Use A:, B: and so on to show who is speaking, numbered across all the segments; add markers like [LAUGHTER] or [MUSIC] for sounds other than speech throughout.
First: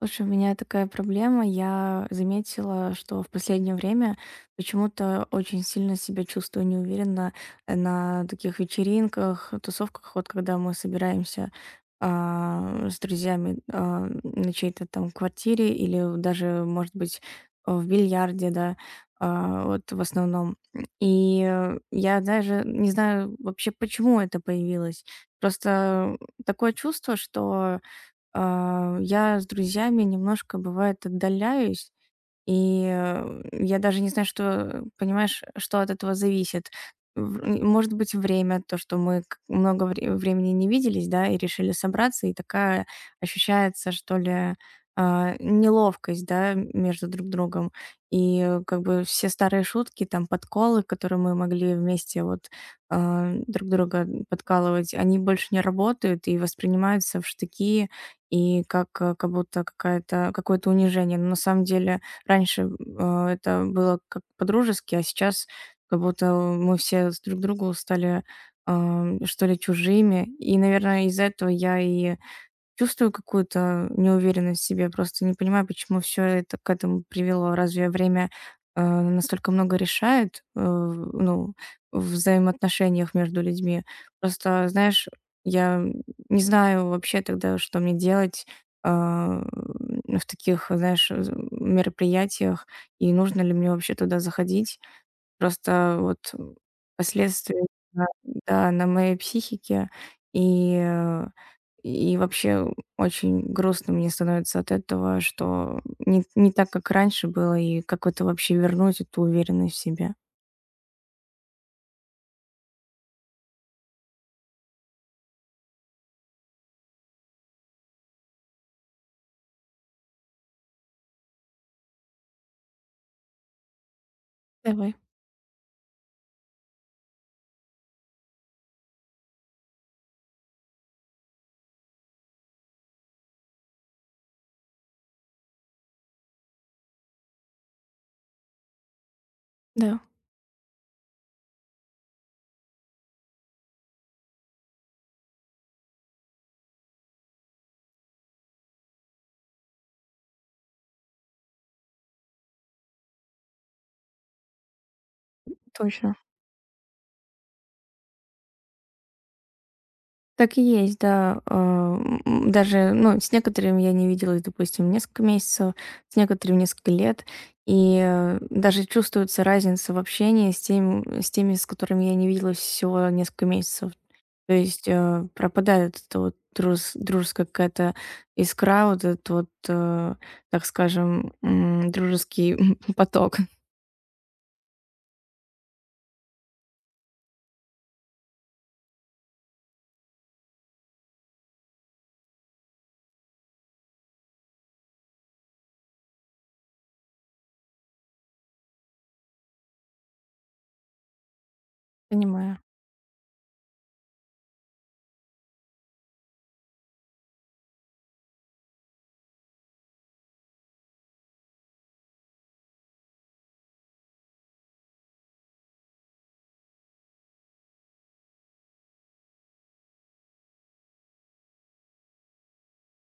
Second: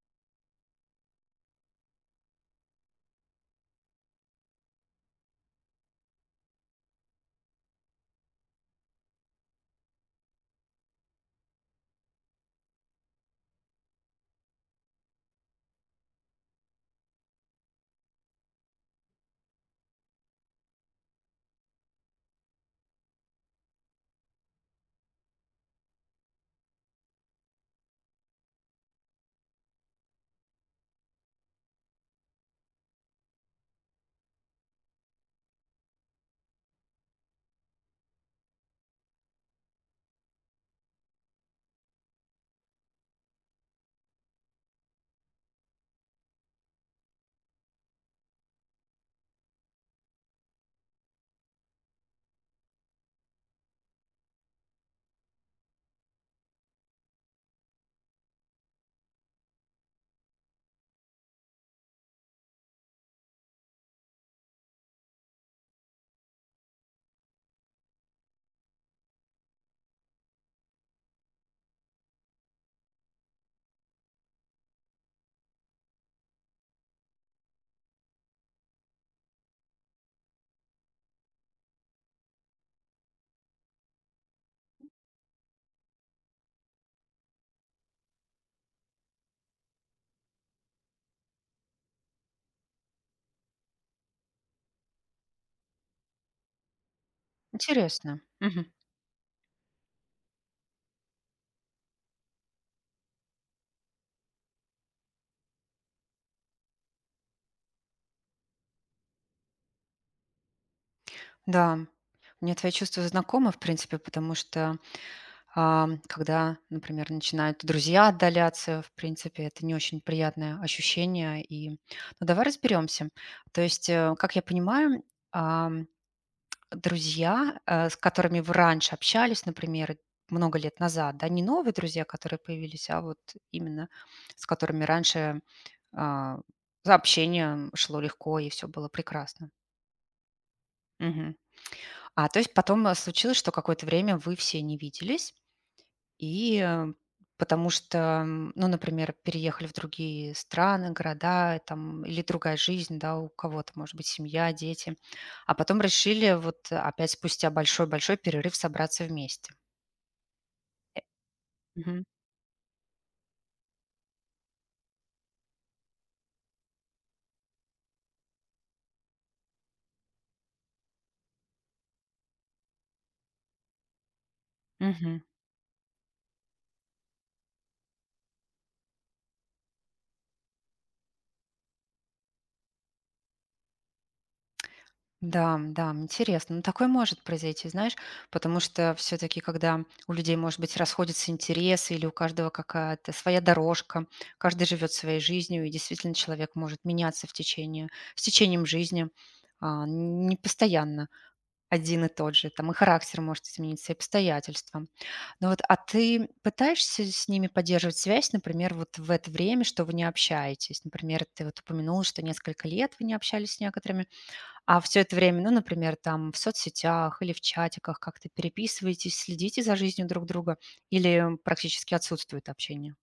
A: Слушай, у меня такая проблема. Я заметила, что в последнее время почему-то очень сильно себя чувствую неуверенно на таких вечеринках, тусовках, вот когда мы собираемся с друзьями на чьей-то там квартире или даже, может быть, в бильярде, да, вот в основном. И я даже не знаю вообще, почему это появилось. Просто такое чувство, что я с друзьями немножко, бывает, отдаляюсь, и я даже не знаю, что, понимаешь, что от этого зависит. Может быть, время, то, что мы к много времени не виделись, да, и решили собраться, и такая ощущается, что ли, неловкость, да, между друг другом. И как бы все старые шутки, там, подколы, которые мы могли вместе вот, друг друга подкалывать, они больше не работают и воспринимаются в штыки, и как будто какая-то какое-то унижение. Но на самом деле раньше это было как по-дружески, а сейчас как будто мы все с друг другу стали, что ли, чужими. И, наверное, из-за этого я и чувствую какую-то неуверенность в себе, просто не понимаю, почему все это к этому привело. Разве время, настолько много решает, ну, в взаимоотношениях между людьми? Просто, знаешь, я не знаю вообще тогда, что мне делать, а, в таких, знаешь, з мероприятиях, и нужно ли мне вообще туда заходить. Просто вот последствия, да,
B: Интересно. Мгм.
A: да, на моей психике. И, э, и вообще очень грустно мне становится от этого, что не так, как раньше было, и как это вообще вернуть, эту уверенность в себе.
B: Да, мне твои чувства знакомы, в принципе, потому что, когда, например, начинают друзья отдаляться, в принципе, это не очень приятное ощущение. И ну, давай разберемся. То есть, как я
A: Давай,
B: понимаю, ам, друзья, с которыми вы раньше общались, например, много лет назад, да, не новые друзья, которые появились, а вот именно с которыми раньше а, за общение шло легко и все было прекрасно.
A: да,
B: А, то есть потом, случилось, что какое-то время вы все не виделись, и, потому что, ну, например, переехали в другие страны, города, там, или другая жизнь, да, у кого-то, может быть, семья, дети, а потом
A: точно.
B: решили вот опять спустя большой-большой перерыв собраться вместе.
A: Так и есть, да. А,
B: Мгм.
A: м, даже, ну, с некоторыми я не виделась, допустим, несколько месяцев, с некоторыми несколько лет. И даже чувствуется разница в общении с теми, с которыми я не виделась всего несколько месяцев. То есть
B: Мгм.
A: пропадает эта вот дружеская какая-то искра, вот этот вот, так скажем, дружеский [LAUGHS] поток.
B: Да, да, интересно. Ну, такое может произойти, знаешь, потому что все-таки, когда у людей, может быть, расходятся интересы или у каждого какая-то своя дорожка, каждый живет своей жизнью, и действительно человек может меняться в течение, с течением жизни, не постоянно один и тот же,
A: Понимаю.
B: там и характер может измениться, и обстоятельства. Ну вот, а ты пытаешься с ними поддерживать связь, например, вот в это время, что вы не общаетесь? Например, ты вот упомянула, что несколько лет вы не общались с некоторыми. А все это время, ну, например, там в соцсетях или в чатиках как-то переписываетесь, следите за жизнью друг друга или практически отсутствует общение?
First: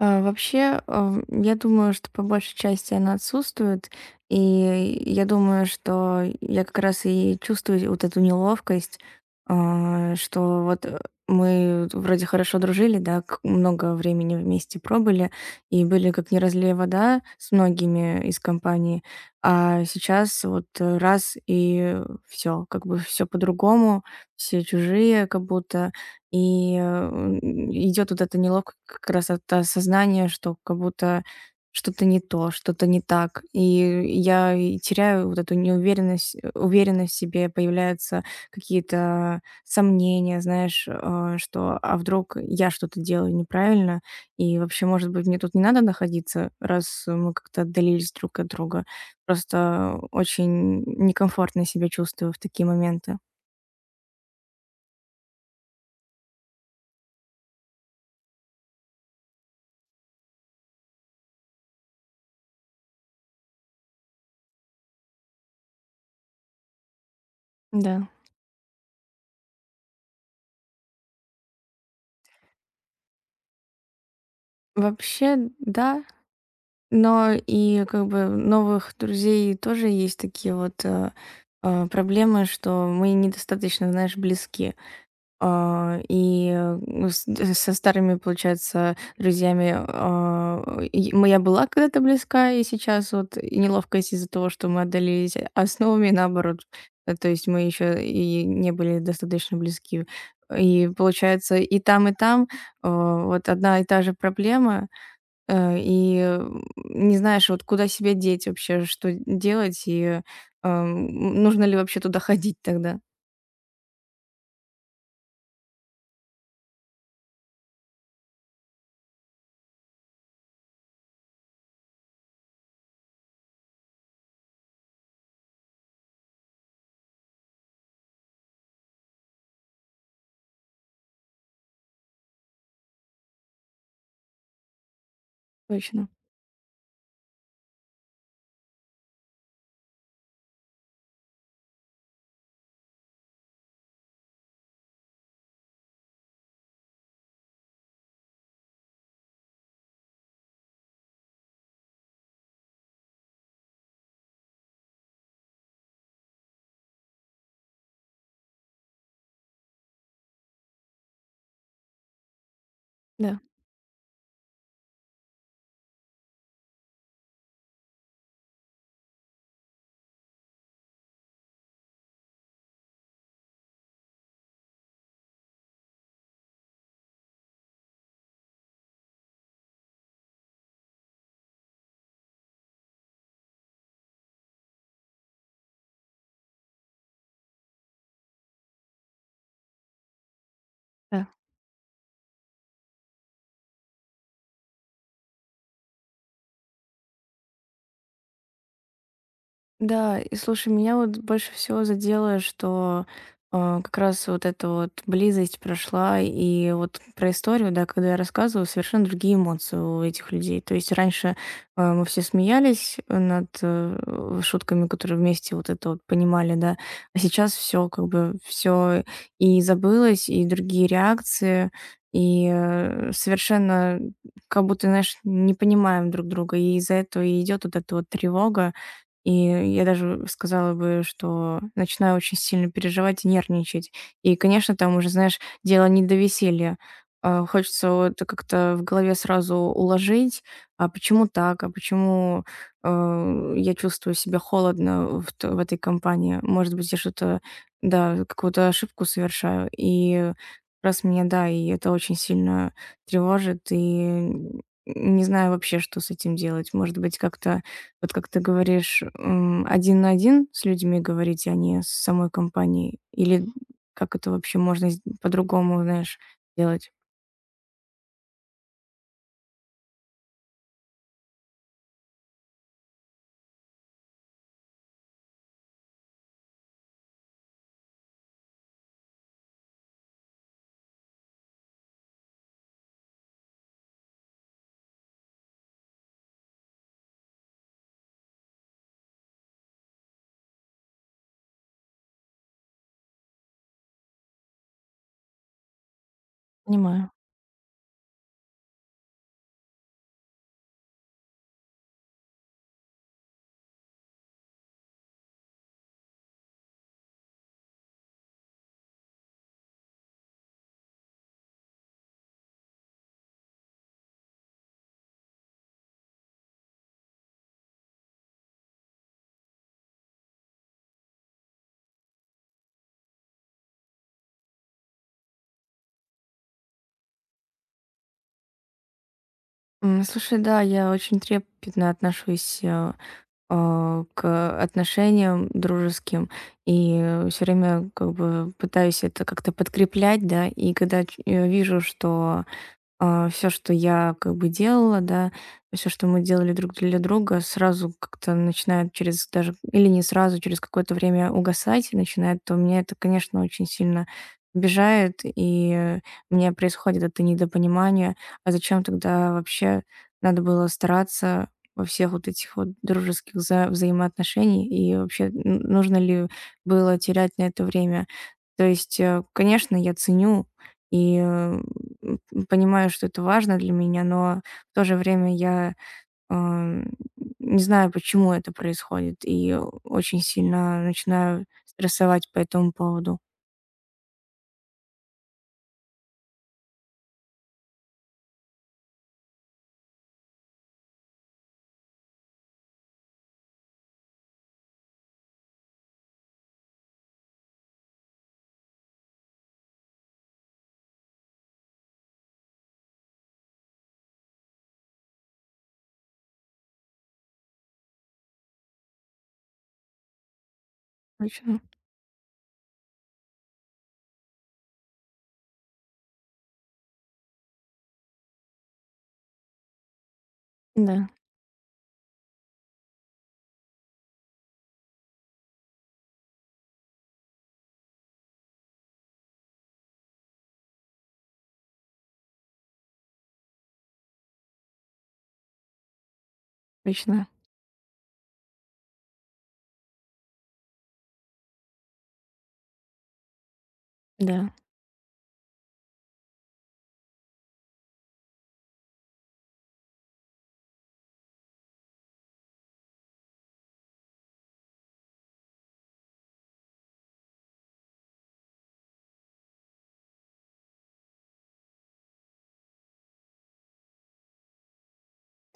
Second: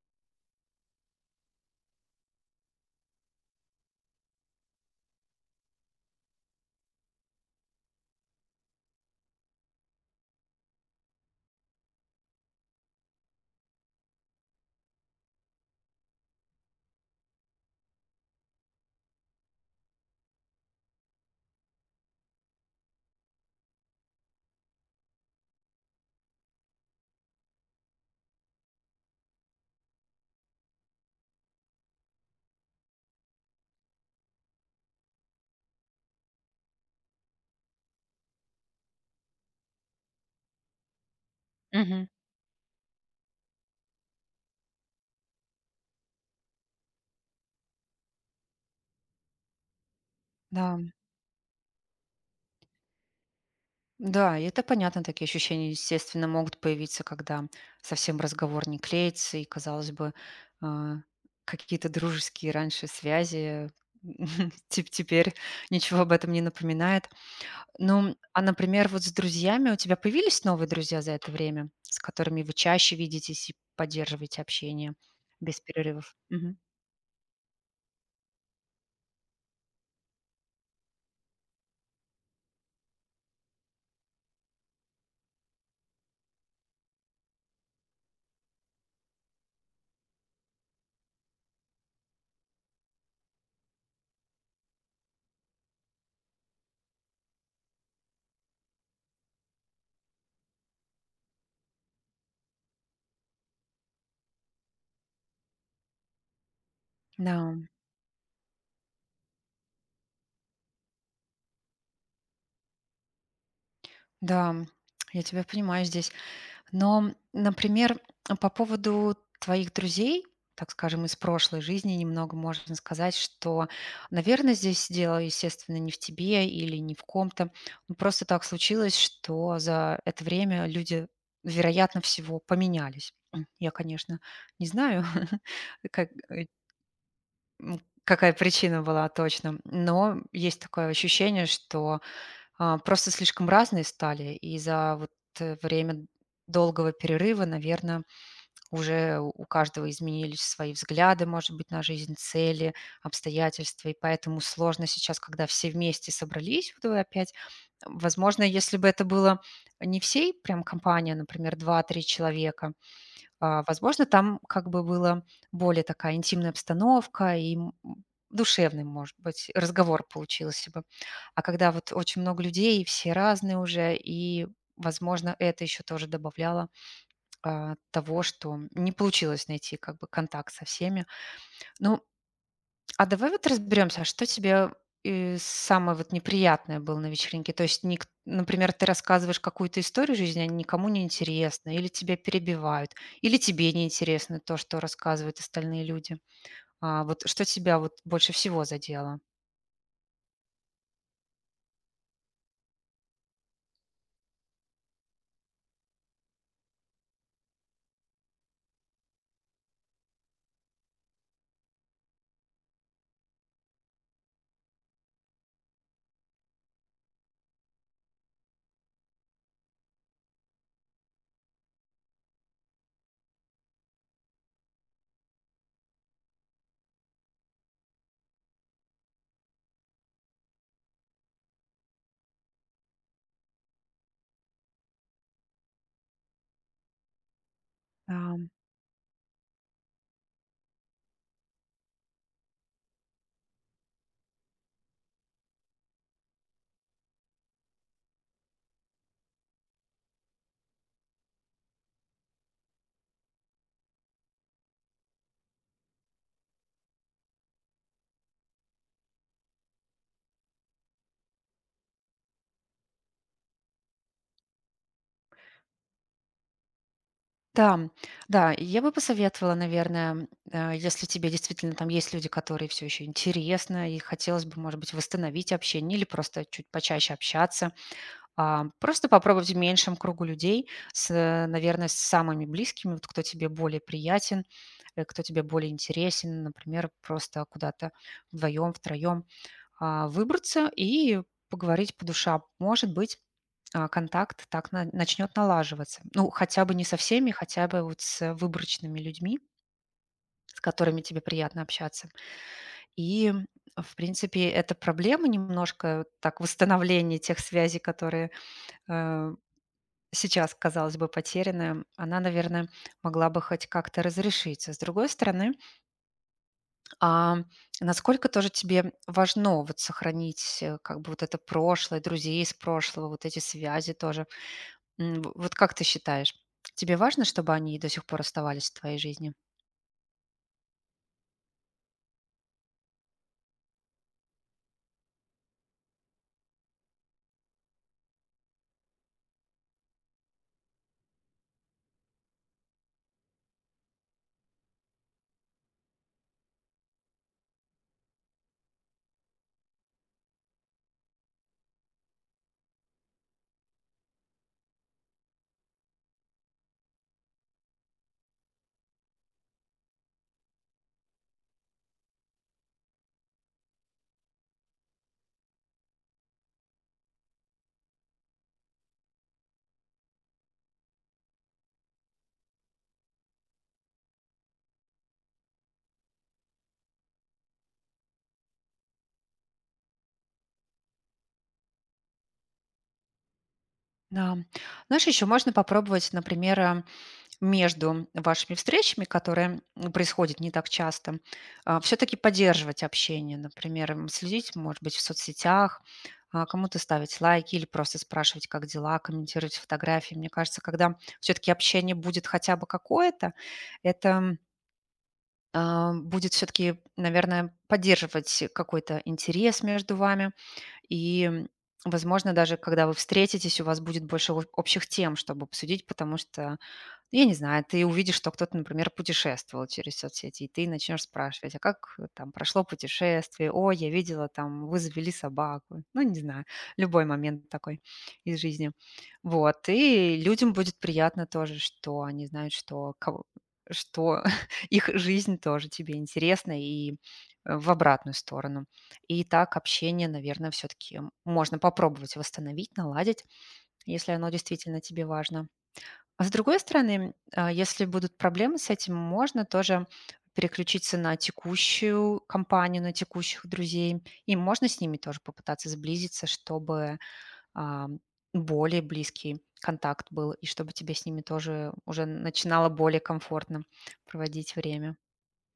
A: Вообще, я думаю, что по большей части она отсутствует, и я думаю, что я как раз и чувствую вот эту неловкость, что вот мы вроде хорошо дружили, да, много времени вместе пробыли, и были как не разлей вода с многими из компании, а сейчас вот раз и все, как бы все по-другому, все чужие как будто, и вот это неловкое как раз от осознания, что как будто что-то не то, что-то не так. И я и теряю вот эту уверенность в себе, появляются какие-то сомнения, знаешь, что: "А
B: Мгм.
A: вдруг я что-то делаю неправильно? И вообще, может быть, мне тут не надо находиться, раз мы как-то отдалились друг от друга?" Просто очень
B: Да,
A: некомфортно себя чувствую в такие моменты.
B: да, и это понятно, такие ощущения, естественно, могут появиться, когда совсем разговор не клеится, и, казалось бы, а, какие-то дружеские раньше связи, [LAUGHS] теперь ничего об этом не напоминает.
A: Да.
B: Ну, а, например, вот с друзьями у тебя появились новые друзья за это время, с которыми вы чаще видитесь и поддерживаете общение
A: Вообще,
B: без
A: да.
B: перерывов? Мгм.
A: Но и как бы новых друзей тоже есть такие вот проблемы, что мы недостаточно, знаешь, близки. И ну, со старыми, получается, друзьями я была когда-то близка, и сейчас вот и неловкость из-за того, что мы отдалились, а с новыми наоборот. То есть мы еще и не были достаточно близки. И получается, и там вот одна и та же проблема, Э, и, не
B: Да,
A: знаешь, вот куда себя деть вообще, что делать, и, эм, нужно ли вообще туда [LAUGHS] ходить тогда.
B: да, я тебя понимаю здесь. Но, например, по поводу твоих друзей, так скажем, из прошлой жизни немного можно сказать, что, наверное, здесь дело, естественно, не в тебе или не в ком-то. Ну, просто так случилось, что за это время люди, вероятно, всего поменялись. М, я, конечно, не знаю, [LAUGHS]
A: Точно,
B: как, какая причина была точно, но есть такое ощущение, что просто слишком разные стали, и за вот, время долгого перерыва, наверное, уже у каждого изменились свои взгляды, может быть, на жизнь, цели, обстоятельства, и поэтому сложно сейчас, когда все вместе собрались, вот вы опять. Возможно, если бы это было не всей прям компания, например, два-три человека,
A: да,
B: возможно, там как бы была более такая интимная обстановка и душевный, может быть, разговор получился бы. А когда вот очень много людей, и все разные уже, и, возможно, это еще тоже добавляло того, что не получилось найти как бы контакт со всеми. Ну, а давай вот разберемся, а что тебе, самое вот неприятное было на вечеринке? То есть ник например, ты рассказываешь какую-то историю жизни, а никому не
A: да.
B: интересно, или тебя перебивают, или тебе не интересно то, что рассказывают остальные люди. А, вот что тебя вот больше всего задело?
A: Да, и слушай, меня вот больше всего задело, что как раз вот эта вот близость прошла, и вот про историю, да, когда я рассказывала, совершенно другие эмоции у этих людей. То есть раньше мы все смеялись над шутками, которые вместе вот это вот понимали, да, а сейчас все как бы все и забылось, и другие реакции, и совершенно как будто, знаешь, не понимаем друг друга, и из-за этого и идет вот эта вот тревога, и я даже сказала бы, что начинаю очень сильно переживать и нервничать. И, конечно, там уже, знаешь, дело не до веселья. Хочется вот
B: Ам,
A: как-то в голове сразу уложить, а почему так, а почему я чувствую себя холодно в этой компании. Может быть, я что-то, да, какую-то ошибку совершаю. И раз меня, да, и это очень сильно тревожит, и м, не знаю вообще, что с этим делать. Может быть, как-то вот как ты говоришь, один на один с людьми говорить, а не с самой компанией? Или как это вообще можно по-другому, знаешь, делать?
B: да, да, и я бы посоветовала, наверное, если тебе действительно там есть люди, которые все еще интересно, и хотелось бы, может быть, восстановить общение или просто чуть почаще общаться, а, просто попробовать в меньшем кругу людей, с, наверное, с самыми близкими, вот кто тебе более приятен, кто тебе более интересен, например, просто куда-то вдвоем, втроем выбраться и поговорить по душам. Может быть, контакт так начнет налаживаться. Ну, хотя бы не со
A: Понимаю.
B: всеми, хотя бы вот с выборочными людьми, с которыми тебе приятно общаться. И, в принципе, эта проблема немножко так восстановление тех связей, которые э, сейчас, казалось бы, потерянная, она, наверное, могла бы хоть как-то разрешиться. С другой стороны, а, насколько тоже тебе важно вот сохранить как бы вот это прошлое, друзей из прошлого, вот эти связи тоже? Вот как ты считаешь, тебе важно, чтобы они до сих пор оставались в твоей жизни?
A: Слушай, да, я очень трепетно отношусь к отношениям дружеским и все время как бы пытаюсь это как-то подкреплять, да, и когда вижу, что все, что я как бы делала, да, все, что мы делали друг для друга, сразу как-то начинает через даже, или не сразу, через какое-то время угасать и начинает, то меня это, конечно, очень сильно обижает, и у меня происходит это недопонимание, а зачем тогда вообще надо было стараться во всех вот этих вот дружеских взаимоотношений, и вообще нужно ли было терять на это время. То есть, конечно, я ценю и понимаю, что это важно для меня, но в то же время я, ам, не знаю, почему это происходит, и очень сильно начинаю стрессовать по этому поводу.
B: Да. Знаешь, еще можно попробовать, например, между вашими встречами, которые, происходят не так часто, все таки поддерживать общение? Например, следить, может быть, в соцсетях, кому-то ставить лайки или просто спрашивать, как дела, комментировать фотографии. Мне кажется, когда все таки общение будет хотя бы какое-то, это, будет все таки наверное, поддерживать какой-то интерес между вами. И,
A: Точно,
B: возможно, даже когда вы встретитесь, у вас будет больше о общих тем, чтобы обсудить, потому что я не знаю, ты увидишь, что кто-то, например, путешествовал через соцсети, и ты начнешь
A: да,
B: спрашивать, а как там прошло путешествие? О, я видела, там вы завели собаку. Ну, не знаю, любой момент такой из жизни. Вот, и людям будет приятно тоже, что они знают, что, что [LAUGHS] их жизнь тоже тебе интересна и
A: точно,
B: в обратную сторону. И так общение, наверное, все-таки можно попробовать восстановить, наладить, если оно
A: да.
B: действительно тебе важно. А с другой стороны, если будут проблемы с этим, можно тоже переключиться на текущую компанию, на текущих друзей. И можно с ними тоже попытаться сблизиться, чтобы а, более близкий контакт был, и чтобы тебе с ними тоже уже начинало более комфортно проводить время.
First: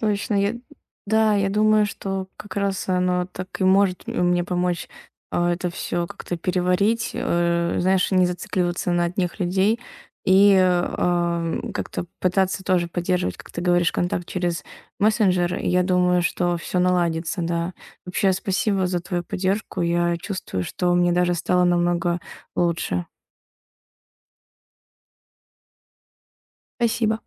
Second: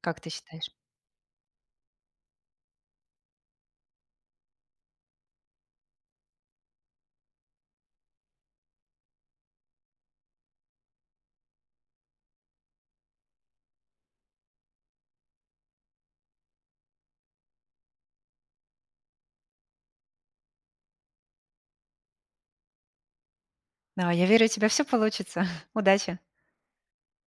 B: Как ты
A: я
B: считаешь?
A: да, я думаю, что как раз оно так и может мне помочь, это все как-то переварить, знаешь, не зацикливаться на одних людей и как-то пытаться тоже поддерживать, как ты говоришь, контакт через мессенджер. И я думаю, что все наладится, да. Вообще, спасибо за твою поддержку. Я чувствую, что мне даже стало намного лучше.
B: Да, я верю, у тебя все получится. [LAUGHS] Удачи!
A: Спасибо.